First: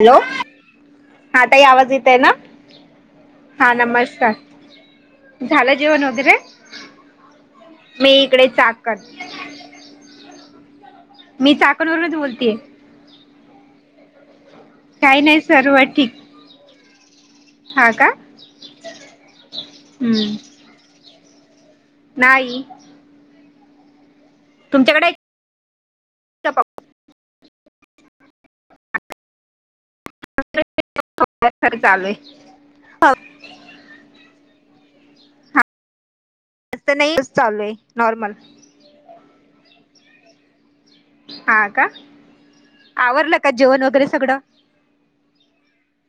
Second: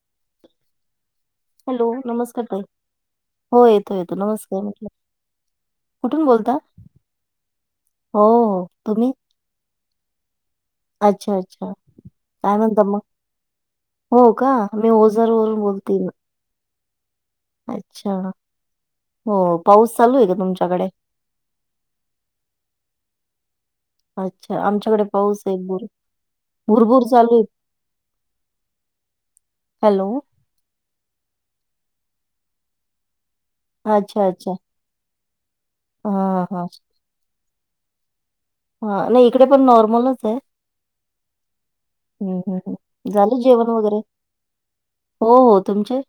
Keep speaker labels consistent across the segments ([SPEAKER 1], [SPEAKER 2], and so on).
[SPEAKER 1] Hello हा ताई
[SPEAKER 2] hello
[SPEAKER 1] आवाज येतय ना
[SPEAKER 2] नमस्कार ताई हो
[SPEAKER 1] हा
[SPEAKER 2] येतो येतो
[SPEAKER 1] नमस्कार
[SPEAKER 2] म्हटलं
[SPEAKER 1] झालं जेवण
[SPEAKER 2] कुठून
[SPEAKER 1] वगैरे
[SPEAKER 2] बोलता
[SPEAKER 1] मी
[SPEAKER 2] हो
[SPEAKER 1] इकडे
[SPEAKER 2] हो
[SPEAKER 1] चाकण
[SPEAKER 2] तुम्ही अच्छा
[SPEAKER 1] मी
[SPEAKER 2] अच्छा
[SPEAKER 1] चाकण वरूनच
[SPEAKER 2] काय
[SPEAKER 1] बोलतेय.
[SPEAKER 2] म्हणता मग हो का मी
[SPEAKER 1] काही
[SPEAKER 2] ओझर
[SPEAKER 1] नाही
[SPEAKER 2] वरून
[SPEAKER 1] सर्व
[SPEAKER 2] बोलते म
[SPEAKER 1] ठीक हा का
[SPEAKER 2] अच्छा हो पाऊस चालू ये का तुमच्याकडे
[SPEAKER 1] नाई
[SPEAKER 2] अच्छा आमच्याकडे
[SPEAKER 1] तुमच्याकडे
[SPEAKER 2] पाऊस आहे भर भुरभूर चालू आहे. हॅलो.
[SPEAKER 1] खर चालू आहे [inaudible]
[SPEAKER 2] अच्छा अच्छा. ह.
[SPEAKER 1] जास्त नाही चालू आहे नॉर्मल.
[SPEAKER 2] हा नाही इकडे पण नॉर्मलच आहे.
[SPEAKER 1] हा का
[SPEAKER 2] हम हम
[SPEAKER 1] आवरलं
[SPEAKER 2] झालं
[SPEAKER 1] का
[SPEAKER 2] जेवण वगैरे.
[SPEAKER 1] सगळं
[SPEAKER 2] हो हो, तुमचे.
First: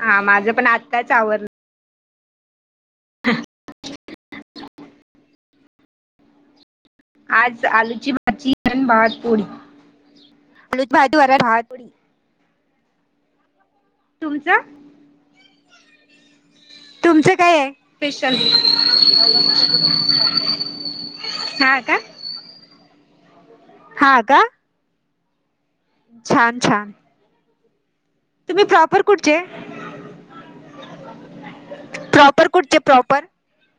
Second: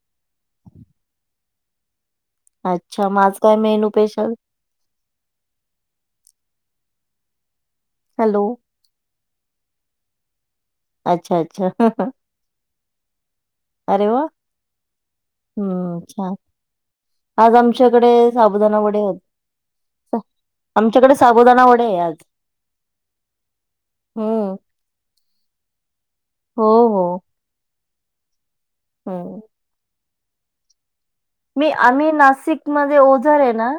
[SPEAKER 1] हा माझं पण आत्ताच आवरलं.
[SPEAKER 2] अच्छा माझं काय मेनू पेशल.
[SPEAKER 1] आज आलूची
[SPEAKER 2] हॅलो
[SPEAKER 1] भाजी भातपोडी.
[SPEAKER 2] अच्छा अच्छा
[SPEAKER 1] तुमच.
[SPEAKER 2] हम्म च्छा.
[SPEAKER 1] तुमचं
[SPEAKER 2] आज
[SPEAKER 1] काय आहे
[SPEAKER 2] आमच्याकडे
[SPEAKER 1] स्पेशल
[SPEAKER 2] साबुदाणा वडे होत. साबुदाना
[SPEAKER 1] हा
[SPEAKER 2] वडे
[SPEAKER 1] का
[SPEAKER 2] हाय आज.
[SPEAKER 1] हा का.
[SPEAKER 2] हम्म.
[SPEAKER 1] छान
[SPEAKER 2] हो
[SPEAKER 1] छान.
[SPEAKER 2] हो.
[SPEAKER 1] तुम्ही प्रॉपर कुठचे.
[SPEAKER 2] हम्म. मी आम्ही
[SPEAKER 1] प्रॉपर कुठचे
[SPEAKER 2] नाशिकमध्ये
[SPEAKER 1] प्रॉपर?
[SPEAKER 2] ओझार आहे ना.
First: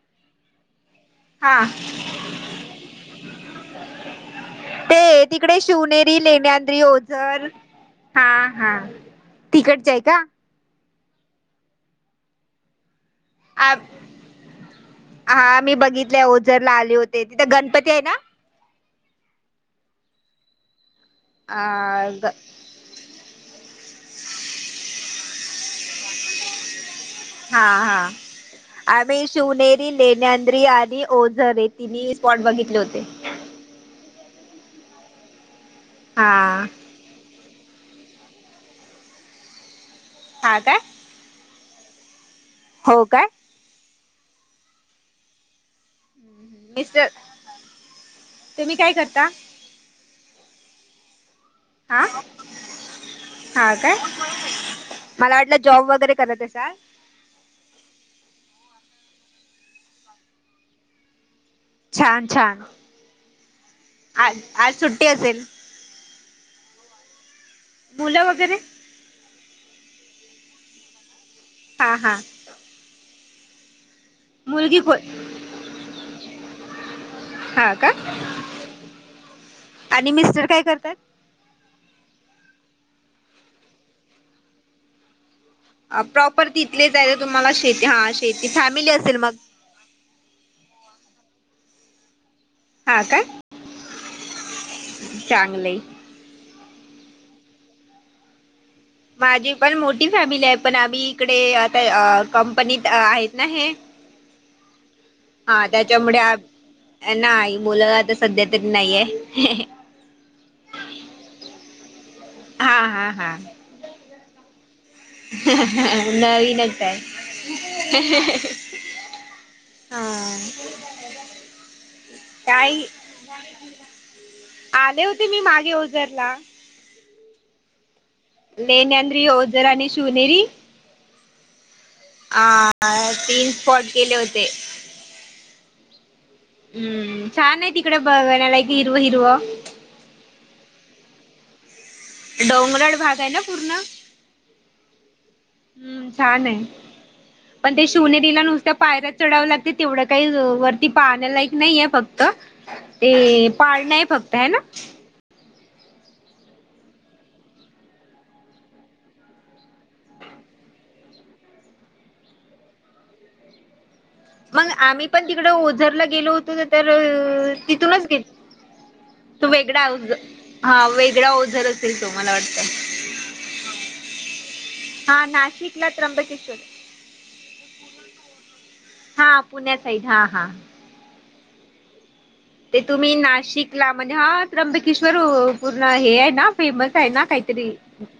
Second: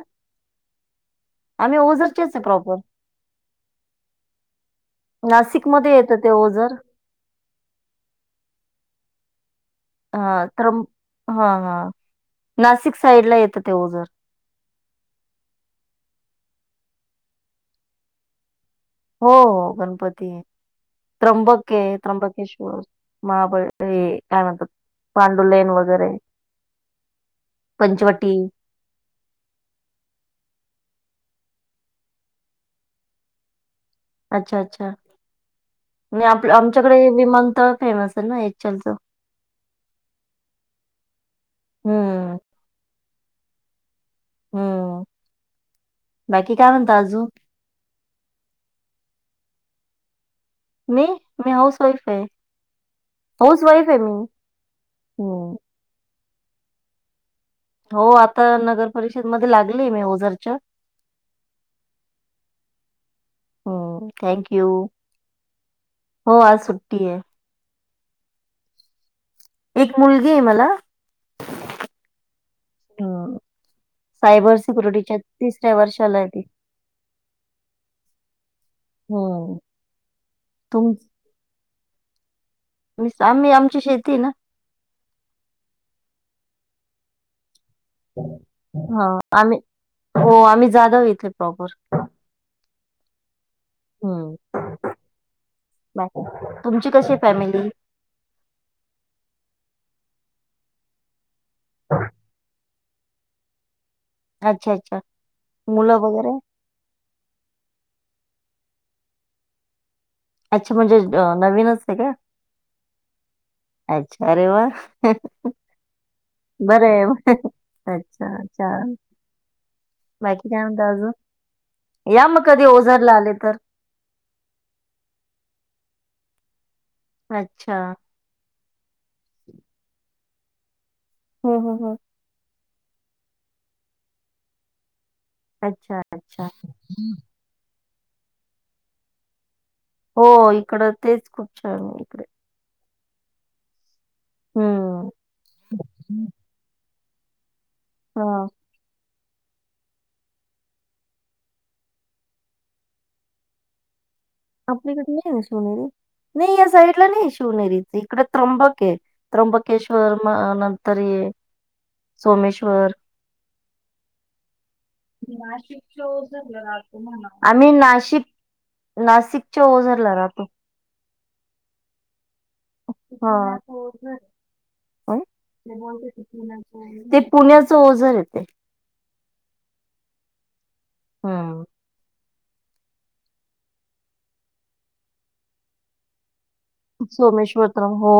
[SPEAKER 1] हा.
[SPEAKER 2] आम्ही ओझरचेच आहे प्रॉपर.
[SPEAKER 1] ते तिकडे
[SPEAKER 2] नाशिकमध्ये येतं
[SPEAKER 1] शिवनेरी
[SPEAKER 2] ते ओझर
[SPEAKER 1] लेण्यांद्री होत. हा हा, तिकड.
[SPEAKER 2] हा तर हा हा, नाशिक साईड ला येतं ते
[SPEAKER 1] आ
[SPEAKER 2] ओझर.
[SPEAKER 1] हा मी बघितले ओझरला आले होते तिथे गणपती आहे ना.
[SPEAKER 2] हो हो गणपती आहे त्र्यंबके आहे
[SPEAKER 1] अ ग
[SPEAKER 2] त्र्यंबकेश्वर. महाबळ हे काय म्हणतात पांडुलेन वगैरे.
[SPEAKER 1] हा हा.
[SPEAKER 2] पंचवटी
[SPEAKER 1] आम्ही शिवनेरी लेण्यांद्री आणि ओझरे तिन्ही स्पॉट बघितले होते.
[SPEAKER 2] अच्छा अच्छा आणि
[SPEAKER 1] हा
[SPEAKER 2] आप आमच्याकडे विमानतळ फेमस आहे ना एकच्यालच.
[SPEAKER 1] हा काय.
[SPEAKER 2] हम्म.
[SPEAKER 1] हो काय.
[SPEAKER 2] हम्म बाकी काय म्हणत आजू.
[SPEAKER 1] तुही काय करता.
[SPEAKER 2] मी म्यज.
[SPEAKER 1] ह हा, काय
[SPEAKER 2] आहे मी.
[SPEAKER 1] मला वाट
[SPEAKER 2] हम्म.
[SPEAKER 1] जॉब वगैरे. करत असाल.
[SPEAKER 2] हो आता नगर परिषदमध्ये लागलीय मी ओझरच्या.
[SPEAKER 1] छान छान
[SPEAKER 2] हम्म.
[SPEAKER 1] आज
[SPEAKER 2] थँक यू.
[SPEAKER 1] आज सुट्टी असेल.
[SPEAKER 2] हो आज सुट्टी आहे.
[SPEAKER 1] मुलं वगैरे.
[SPEAKER 2] एक मुलगी आहे मला.
[SPEAKER 1] हा हा.
[SPEAKER 2] अ सायबर
[SPEAKER 1] मुलगी को
[SPEAKER 2] सिक्युरिटीच्या तिसऱ्या वर्षाला आहे ती.
[SPEAKER 1] हा का,
[SPEAKER 2] हम्म.
[SPEAKER 1] आणि मिस्टर काय
[SPEAKER 2] तुम
[SPEAKER 1] करतात?
[SPEAKER 2] आम्ही आमची शेती ना.
[SPEAKER 1] प्रॉपर तिथलेच आहे तुम्हाला शेती हा शेती फॅमिली
[SPEAKER 2] हा
[SPEAKER 1] असेल मग?
[SPEAKER 2] आम्ही हो आम्ही जाधव इथे प्रॉपर.
[SPEAKER 1] हा काय?
[SPEAKER 2] हम्म.
[SPEAKER 1] चांगलं.
[SPEAKER 2] बाय. तुमची कशी फॅमिली?
[SPEAKER 1] माझी पण मोठी फॅमिली आहे, पण आम्ही इकडे आता अ- कंपनीत आहेत ना हे,
[SPEAKER 2] अच्छा अच्छा.
[SPEAKER 1] ह
[SPEAKER 2] मुलं
[SPEAKER 1] त्याच्यामुळे
[SPEAKER 2] वगैरे?
[SPEAKER 1] नाही मुलं आता सध्या तरी नाहीेये.
[SPEAKER 2] अच्छा! म्हणजे अ नवीनच आहे का?
[SPEAKER 1] हा हा हा.
[SPEAKER 2] अच्छ! अरे वा!
[SPEAKER 1] नवीनच
[SPEAKER 2] बर
[SPEAKER 1] आहे
[SPEAKER 2] अच्छाच्छा!
[SPEAKER 1] हा
[SPEAKER 2] बाकी काय म्हणत अजुन? या मग कधी
[SPEAKER 1] काही
[SPEAKER 2] ओझारला आले तर.
[SPEAKER 1] आले होते मी मागे ओझरला.
[SPEAKER 2] अच्छा!
[SPEAKER 1] नेन अन्री, ओजरा आणि शिवनेरी
[SPEAKER 2] हो हो हो.
[SPEAKER 1] आ तीन स्पॉट गेले होते.
[SPEAKER 2] अच्छा! अच्छा
[SPEAKER 1] हम्म, छान आहे तिकडे बघण्या लाईक हिरव -हिरव.
[SPEAKER 2] हो इकडं तेच खूप छान आहे इकडे.
[SPEAKER 1] डोंगरळ भाग आहे ना पूर्ण?
[SPEAKER 2] हम्म
[SPEAKER 1] हम्म, छान आहे. पण ते शिवनेरीला
[SPEAKER 2] हा.
[SPEAKER 1] नुसत्या पायऱ्या चढावं लागते तेवढं काही वरती पाहण्या लायक नाहीय फक्त ते पाळ नाही फक्त. आहे ना.
[SPEAKER 2] आपली इकडे नाही ना शिवनेरी, नाही या साईडला नाही शिवनेरीच इकड त्र्यंबक आहे. त्र्यंबकेश्वर म नंतर ये सोमेश्वर
[SPEAKER 1] मग आम्ही पण तिकड ओझरला गेलो होतो तर
[SPEAKER 2] आम्ही
[SPEAKER 1] तिथूनच गे
[SPEAKER 2] नाशिक
[SPEAKER 1] तू
[SPEAKER 2] नाशिकच्या
[SPEAKER 1] वेगळा
[SPEAKER 2] ओझरला राहतो.
[SPEAKER 1] हा वेगळाया ओझर त मला वाटत.
[SPEAKER 2] हा. अं?
[SPEAKER 1] हा नाशिकला त्र्यंबकेश्वर
[SPEAKER 2] ते पुण्याच ओझर येते.
[SPEAKER 1] हा पुण्या साईड हा हा.
[SPEAKER 2] हा
[SPEAKER 1] ते तुम्ही नाशिकला म्हणजे हा त्र्यंबकेश्वर पूर्ण हे आहे ना फेमस आहे ना
[SPEAKER 2] सोमेश्वर
[SPEAKER 1] काहीतरी
[SPEAKER 2] तर हो.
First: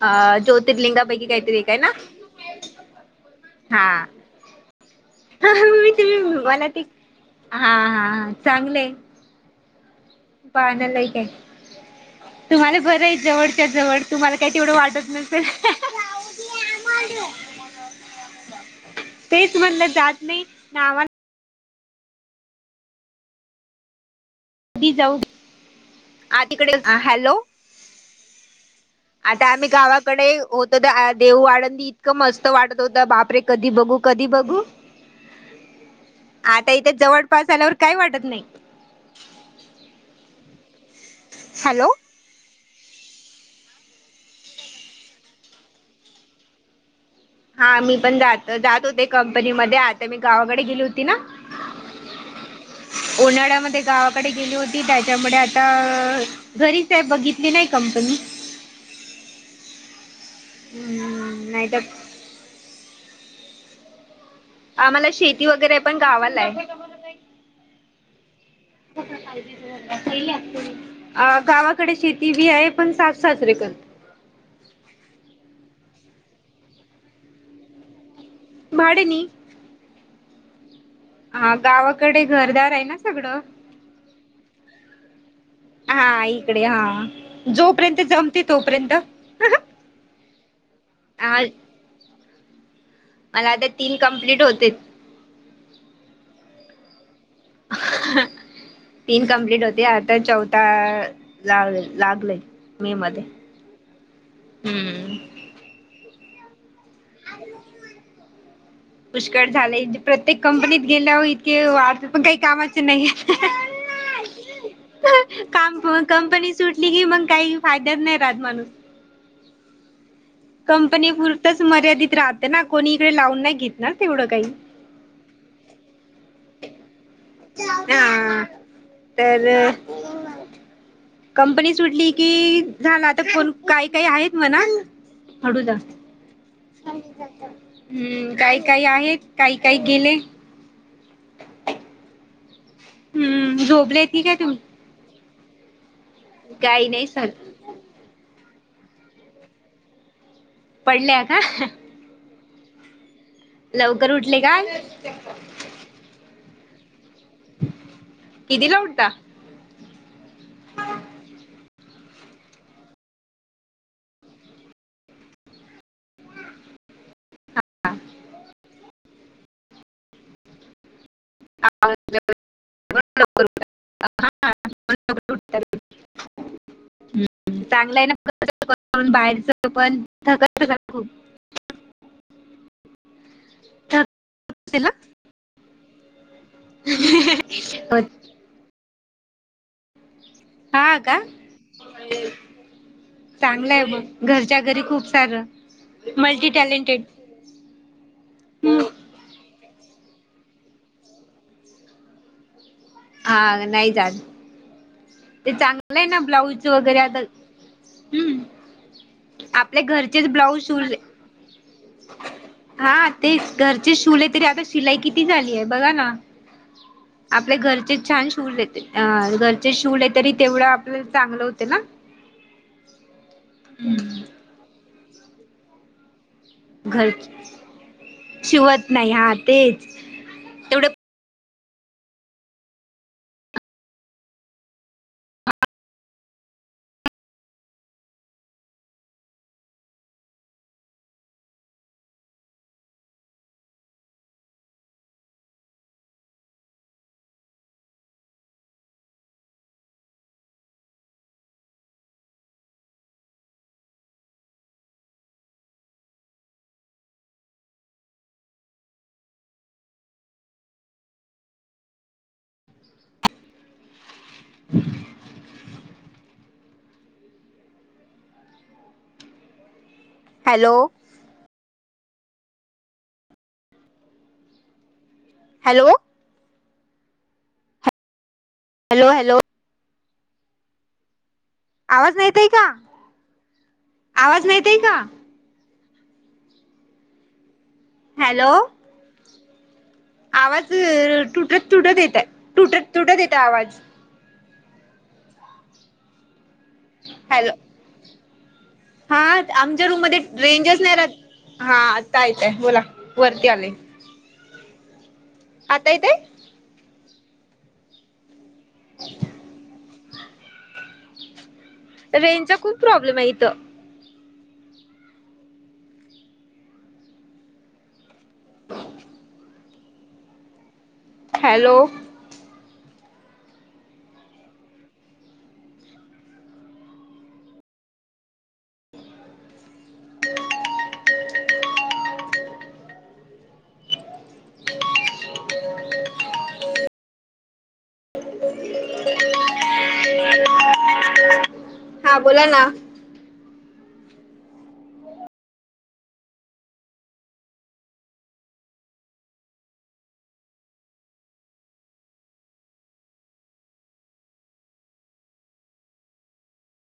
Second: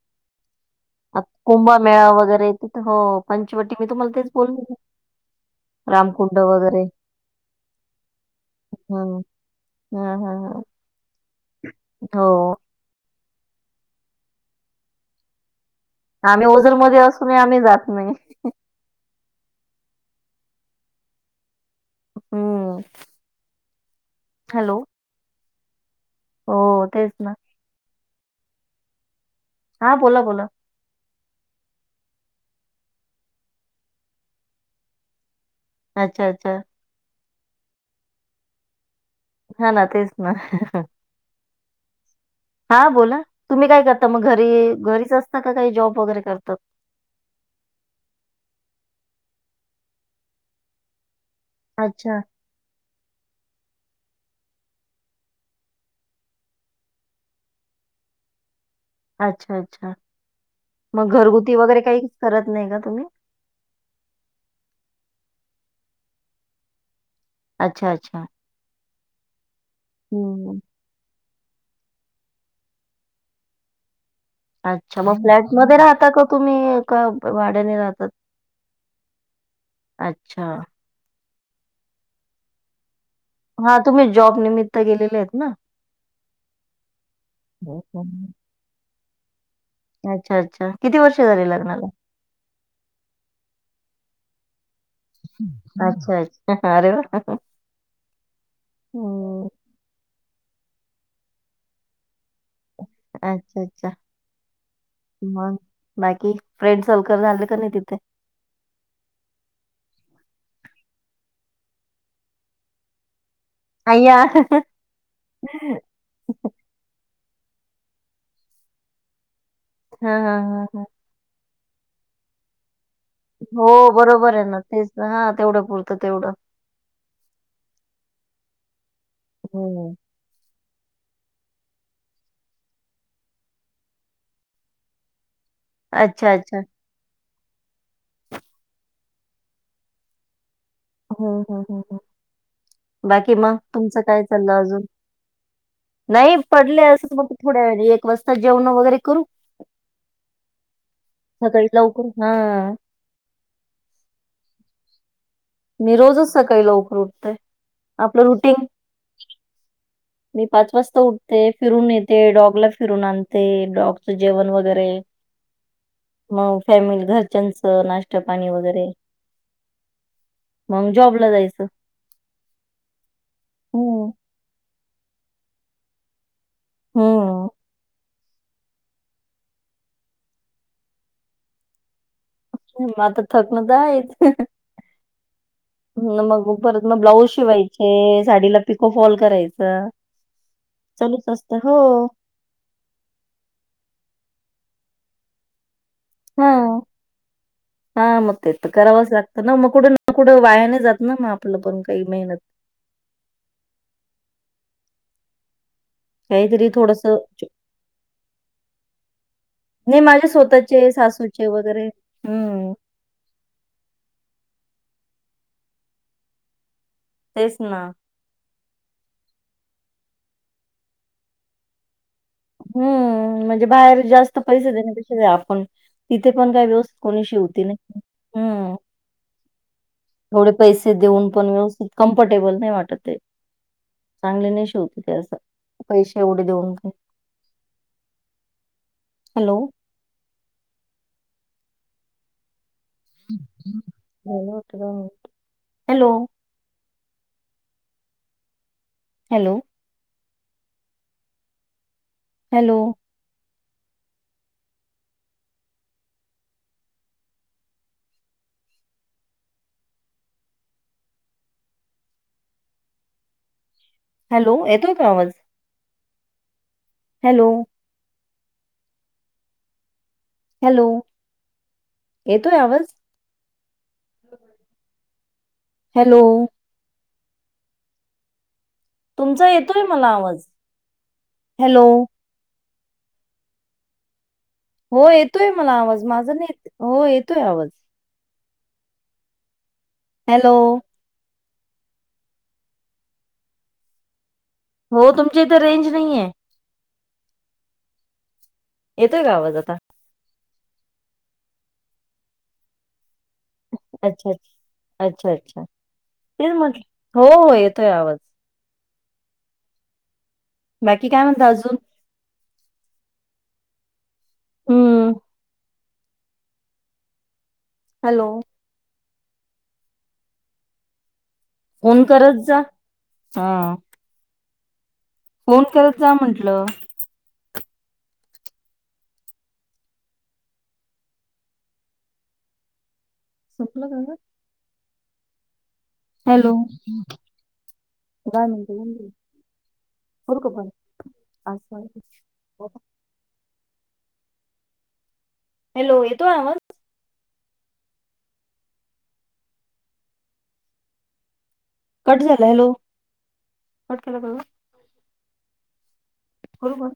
[SPEAKER 1] अ
[SPEAKER 2] आ
[SPEAKER 1] ज्योतिर्लिंगापैकी काहीतरी एक आहे ना
[SPEAKER 2] कुंभमेळा वगैरे तिथं हो पंचवटी मी तुम्हाला तेच बोल
[SPEAKER 1] हा ममी तुम्ही मला ते हा हा चांगलं.
[SPEAKER 2] हं. हं, हं, हं.
[SPEAKER 1] पाहण्यालाय काय,
[SPEAKER 2] हो.
[SPEAKER 1] तुम्हाला बरं आहे जवळच्या जवळ तुम्हाला काही तेवढं वाटत न ह [unintelligible]
[SPEAKER 2] आम्ही ओझरमध्ये असून आम्ही जात नाही.
[SPEAKER 1] तेच म्हणलं जात नाही नावा
[SPEAKER 2] हो. हॅलो!
[SPEAKER 1] ऊ तिकडे
[SPEAKER 2] हो तेच ना.
[SPEAKER 1] हॅलो! आता आम्ही
[SPEAKER 2] हां बोला,
[SPEAKER 1] गावाकडे
[SPEAKER 2] बोला.
[SPEAKER 1] हो देऊ वाडंदी इतकं मस्त वाटत होतं बापरे कधी बघू कधी बघू
[SPEAKER 2] अच्छा, अच्छा.
[SPEAKER 1] आता इथे जवळ पाऊस झाल्यावर काही वाटत नाही.
[SPEAKER 2] हा ना तेच ना.
[SPEAKER 1] हॅलो
[SPEAKER 2] हा बोला तुम्ही काय करता मग घरी घरीच असता का काही जॉब वगैरे करतात.
[SPEAKER 1] हा मी पण जात जात होते कंपनी मध्ये आता मी गावाकडे गेली होती ना
[SPEAKER 2] अच्छा
[SPEAKER 1] उन्हाळ्यामध्ये गावाकडे गेली होती त्याच्यामुळे आता घरीच आहे बघितली नाही कंपनी
[SPEAKER 2] अच्छा अच्छा मग
[SPEAKER 1] हम्म
[SPEAKER 2] घरगुती
[SPEAKER 1] नाही तर
[SPEAKER 2] वगैरे काही करत नाही का तुम्ही
[SPEAKER 1] आम्हाला शेती वगैरे पण गावाला आहे.
[SPEAKER 2] अच्छा अच्छा
[SPEAKER 1] क पाहिजे सैली
[SPEAKER 2] हं.
[SPEAKER 1] असते [unintelligible] अ गावाकडे शेती बी आहे पण सासू-सासरे पण
[SPEAKER 2] अच्छा मग फ्लॅटमध्ये राहता का तुम्ही का भाड्याने राहता.
[SPEAKER 1] भाड्याने
[SPEAKER 2] अच्छा
[SPEAKER 1] हा गावाकडे घरदार आहे ना सगळं
[SPEAKER 2] हा तुम्ही जॉब निमित्त गेलेले आहेत ना?
[SPEAKER 1] हा इकडे हा जोपर्यंत
[SPEAKER 2] हम्म.
[SPEAKER 1] जमते तोपर्यंत
[SPEAKER 2] अच्छा अच्छा किती वर्ष
[SPEAKER 1] हा
[SPEAKER 2] झाले लग्नाला
[SPEAKER 1] मला आता तीन कं्प्लीट होते.
[SPEAKER 2] अच्छा अच्छा अरे वा.
[SPEAKER 1] तीन
[SPEAKER 2] हम्म
[SPEAKER 1] कं्प्लीट होते आता चौथा ला लागलय. मे मध्ये
[SPEAKER 2] अच्छा अच्छा
[SPEAKER 1] हम्म
[SPEAKER 2] मग बाकी फ्रेंड सलकर झाले का नाही तिथे
[SPEAKER 1] पुष्कळ झालेये प्रत्येक कंपनीत गेल्यावर इतके वाढत पण काही कामाच नाही.
[SPEAKER 2] अयया
[SPEAKER 1] काम कंपनी सुटली की मग काही फायद्याच नाही रात माणूस
[SPEAKER 2] हा हा हा
[SPEAKER 1] कंपनी पुुरतच मर्यादित राहते ना कोणी इकडे लावून नाही
[SPEAKER 2] हो
[SPEAKER 1] घेतणार तेवढं
[SPEAKER 2] बरोबर
[SPEAKER 1] काही
[SPEAKER 2] आहे ना तेच हा तेवढं पुरतं तेवढं.
[SPEAKER 1] हा तर
[SPEAKER 2] हम्म
[SPEAKER 1] कंपनी सुटली कि झाला तर फण काही काही आहेत म्हणा हडूदा
[SPEAKER 2] अच्छा अच्छा
[SPEAKER 1] हम्म काय काय आहेत काही काही गेले.
[SPEAKER 2] ह बाकी मग
[SPEAKER 1] हम्म
[SPEAKER 2] तुमचं
[SPEAKER 1] झोपले की
[SPEAKER 2] काय चाललं
[SPEAKER 1] तुम्ही?
[SPEAKER 2] अजून नाही पडले
[SPEAKER 1] काही नाही
[SPEAKER 2] असं
[SPEAKER 1] सर
[SPEAKER 2] मग थोड्या वे वस्तात जेवण वगैरे करू
[SPEAKER 1] पडल्या का?
[SPEAKER 2] सकाळी लवकर हा.
[SPEAKER 1] लवकर उठले का?
[SPEAKER 2] मी रोजच सकाळी लकर र उठतय आपलं रुटीन
[SPEAKER 1] कितीला उठता?
[SPEAKER 2] मी पाच वाजता उठते फिरून येते डॉगला फिरून आणते डॉगचं जेवण वगैरे मग फॅमिली घरच्यांचं नाश्त पाणी वगैरे मग जॉ
[SPEAKER 1] आमच्या वेळी रोज लवकर
[SPEAKER 2] हम्म.
[SPEAKER 1] उठायचं रोज लवकर
[SPEAKER 2] हम्म,
[SPEAKER 1] उठून चांगलं हाय ना. घरचं पणं, बाहेरच पण थकत असाल खूप.
[SPEAKER 2] म आता थकन तर
[SPEAKER 1] थक
[SPEAKER 2] हायच.
[SPEAKER 1] असेल ना?
[SPEAKER 2] म्हणलं बघु परत म ब्लाऊज शिवायचे, साडीला पिको फॉल करायचं.
[SPEAKER 1] हां का?
[SPEAKER 2] चालूच असतं हो.
[SPEAKER 1] चांगलं हाय मग, घरच्या घरी खूप सारं, मल्टी टॅलेंटेड. [unintelligible]
[SPEAKER 2] हा मग ते तर
[SPEAKER 1] हम्म
[SPEAKER 2] करावंच लागतं ना, मग कुठे ना कुठं वाया नाई जात ना? मग आपलं काही मेहनत.
[SPEAKER 1] हा नाही जात. ते चांगलं हाय ना, ब्लाऊज
[SPEAKER 2] काहीतरी
[SPEAKER 1] वगैरे
[SPEAKER 2] थोडंसं
[SPEAKER 1] आता हम्. आपल्या
[SPEAKER 2] नाही
[SPEAKER 1] घरचेच
[SPEAKER 2] माझे
[SPEAKER 1] ब्लाऊज
[SPEAKER 2] स्वतःचे,
[SPEAKER 1] शिवले,
[SPEAKER 2] सासूचे वगैरे. हम्म,
[SPEAKER 1] हा. तेच घरचे शिवले तरी, आता शिलाई किती झाली आहे बघा ना? आपल्या
[SPEAKER 2] तेच ना.
[SPEAKER 1] घरचेच छान शिवलेत, अ घरचे शिवले तरी तेवढं आपलं चांगलं होते ना.
[SPEAKER 2] हुं म्हणजे बाहेर जास्त पैसे देण्यापेक्षा जे आपण इथे पण काय व्यवस्थित
[SPEAKER 1] घर
[SPEAKER 2] कोणी शिवते नाही हम्म.
[SPEAKER 1] शिवत नाही हा तेच
[SPEAKER 2] थोडे
[SPEAKER 1] तेवढं
[SPEAKER 2] पैसे देऊन पण, व्यवस्थित कम्फर्टेबल नाही वाटतय ते. चांगले नाही शिवतेती, आता अ पैसे एवढे देऊन पणं hello. Hello. Hello. Hello. Hello, येतोय का आवाज? हॅलो. हॅलो, येतोय आवाज? हो [inaudible]
[SPEAKER 1] हॅलो.
[SPEAKER 2] हॅलो.
[SPEAKER 1] हॅलो हॅलो
[SPEAKER 2] तुमचा येतोय मला आवाज? हॅलो,
[SPEAKER 1] आवाज नाही येतय का? आवाज नाही येत.
[SPEAKER 2] हो येतोय मला आवाज, माझा नाही येत, हो येतोय आवाज.
[SPEAKER 1] हॅलो.
[SPEAKER 2] हॅलो,
[SPEAKER 1] आवाज अ तुटत तुटत येताय, तुटत तुटत येताय आवाज.
[SPEAKER 2] हो, तुमच्या इथं रेंज नाही हाय.
[SPEAKER 1] हॅलो. हा
[SPEAKER 2] येतोय का आवाज आता?
[SPEAKER 1] आमच्या रूम मधे रेंजस नाही रहात. हा आता येताय बोला, वरती आले.
[SPEAKER 2] अच्छा अच्छा अच्छा.
[SPEAKER 1] आता येतय.
[SPEAKER 2] तेच म्हटलं, हो ओ येतोय आवाज.
[SPEAKER 1] अ [inaudible]
[SPEAKER 2] बाकी काय म्हणता अजून?
[SPEAKER 1] रेंजचा खूप प्रॉब्लेम हाय इथं.
[SPEAKER 2] हं अ. हॅलो.
[SPEAKER 1] हॅलो
[SPEAKER 2] फोन करत जा. हा. फोन करत जा म्हटलं. सपलं का ग? हॅलो? [unintelligible] करू का बंद?
[SPEAKER 1] हा बोला ना
[SPEAKER 2] [unintelligible] हॅलो, येतोय आवाज? कट झाला, हॅलो? कट केला का ग? करू बंद.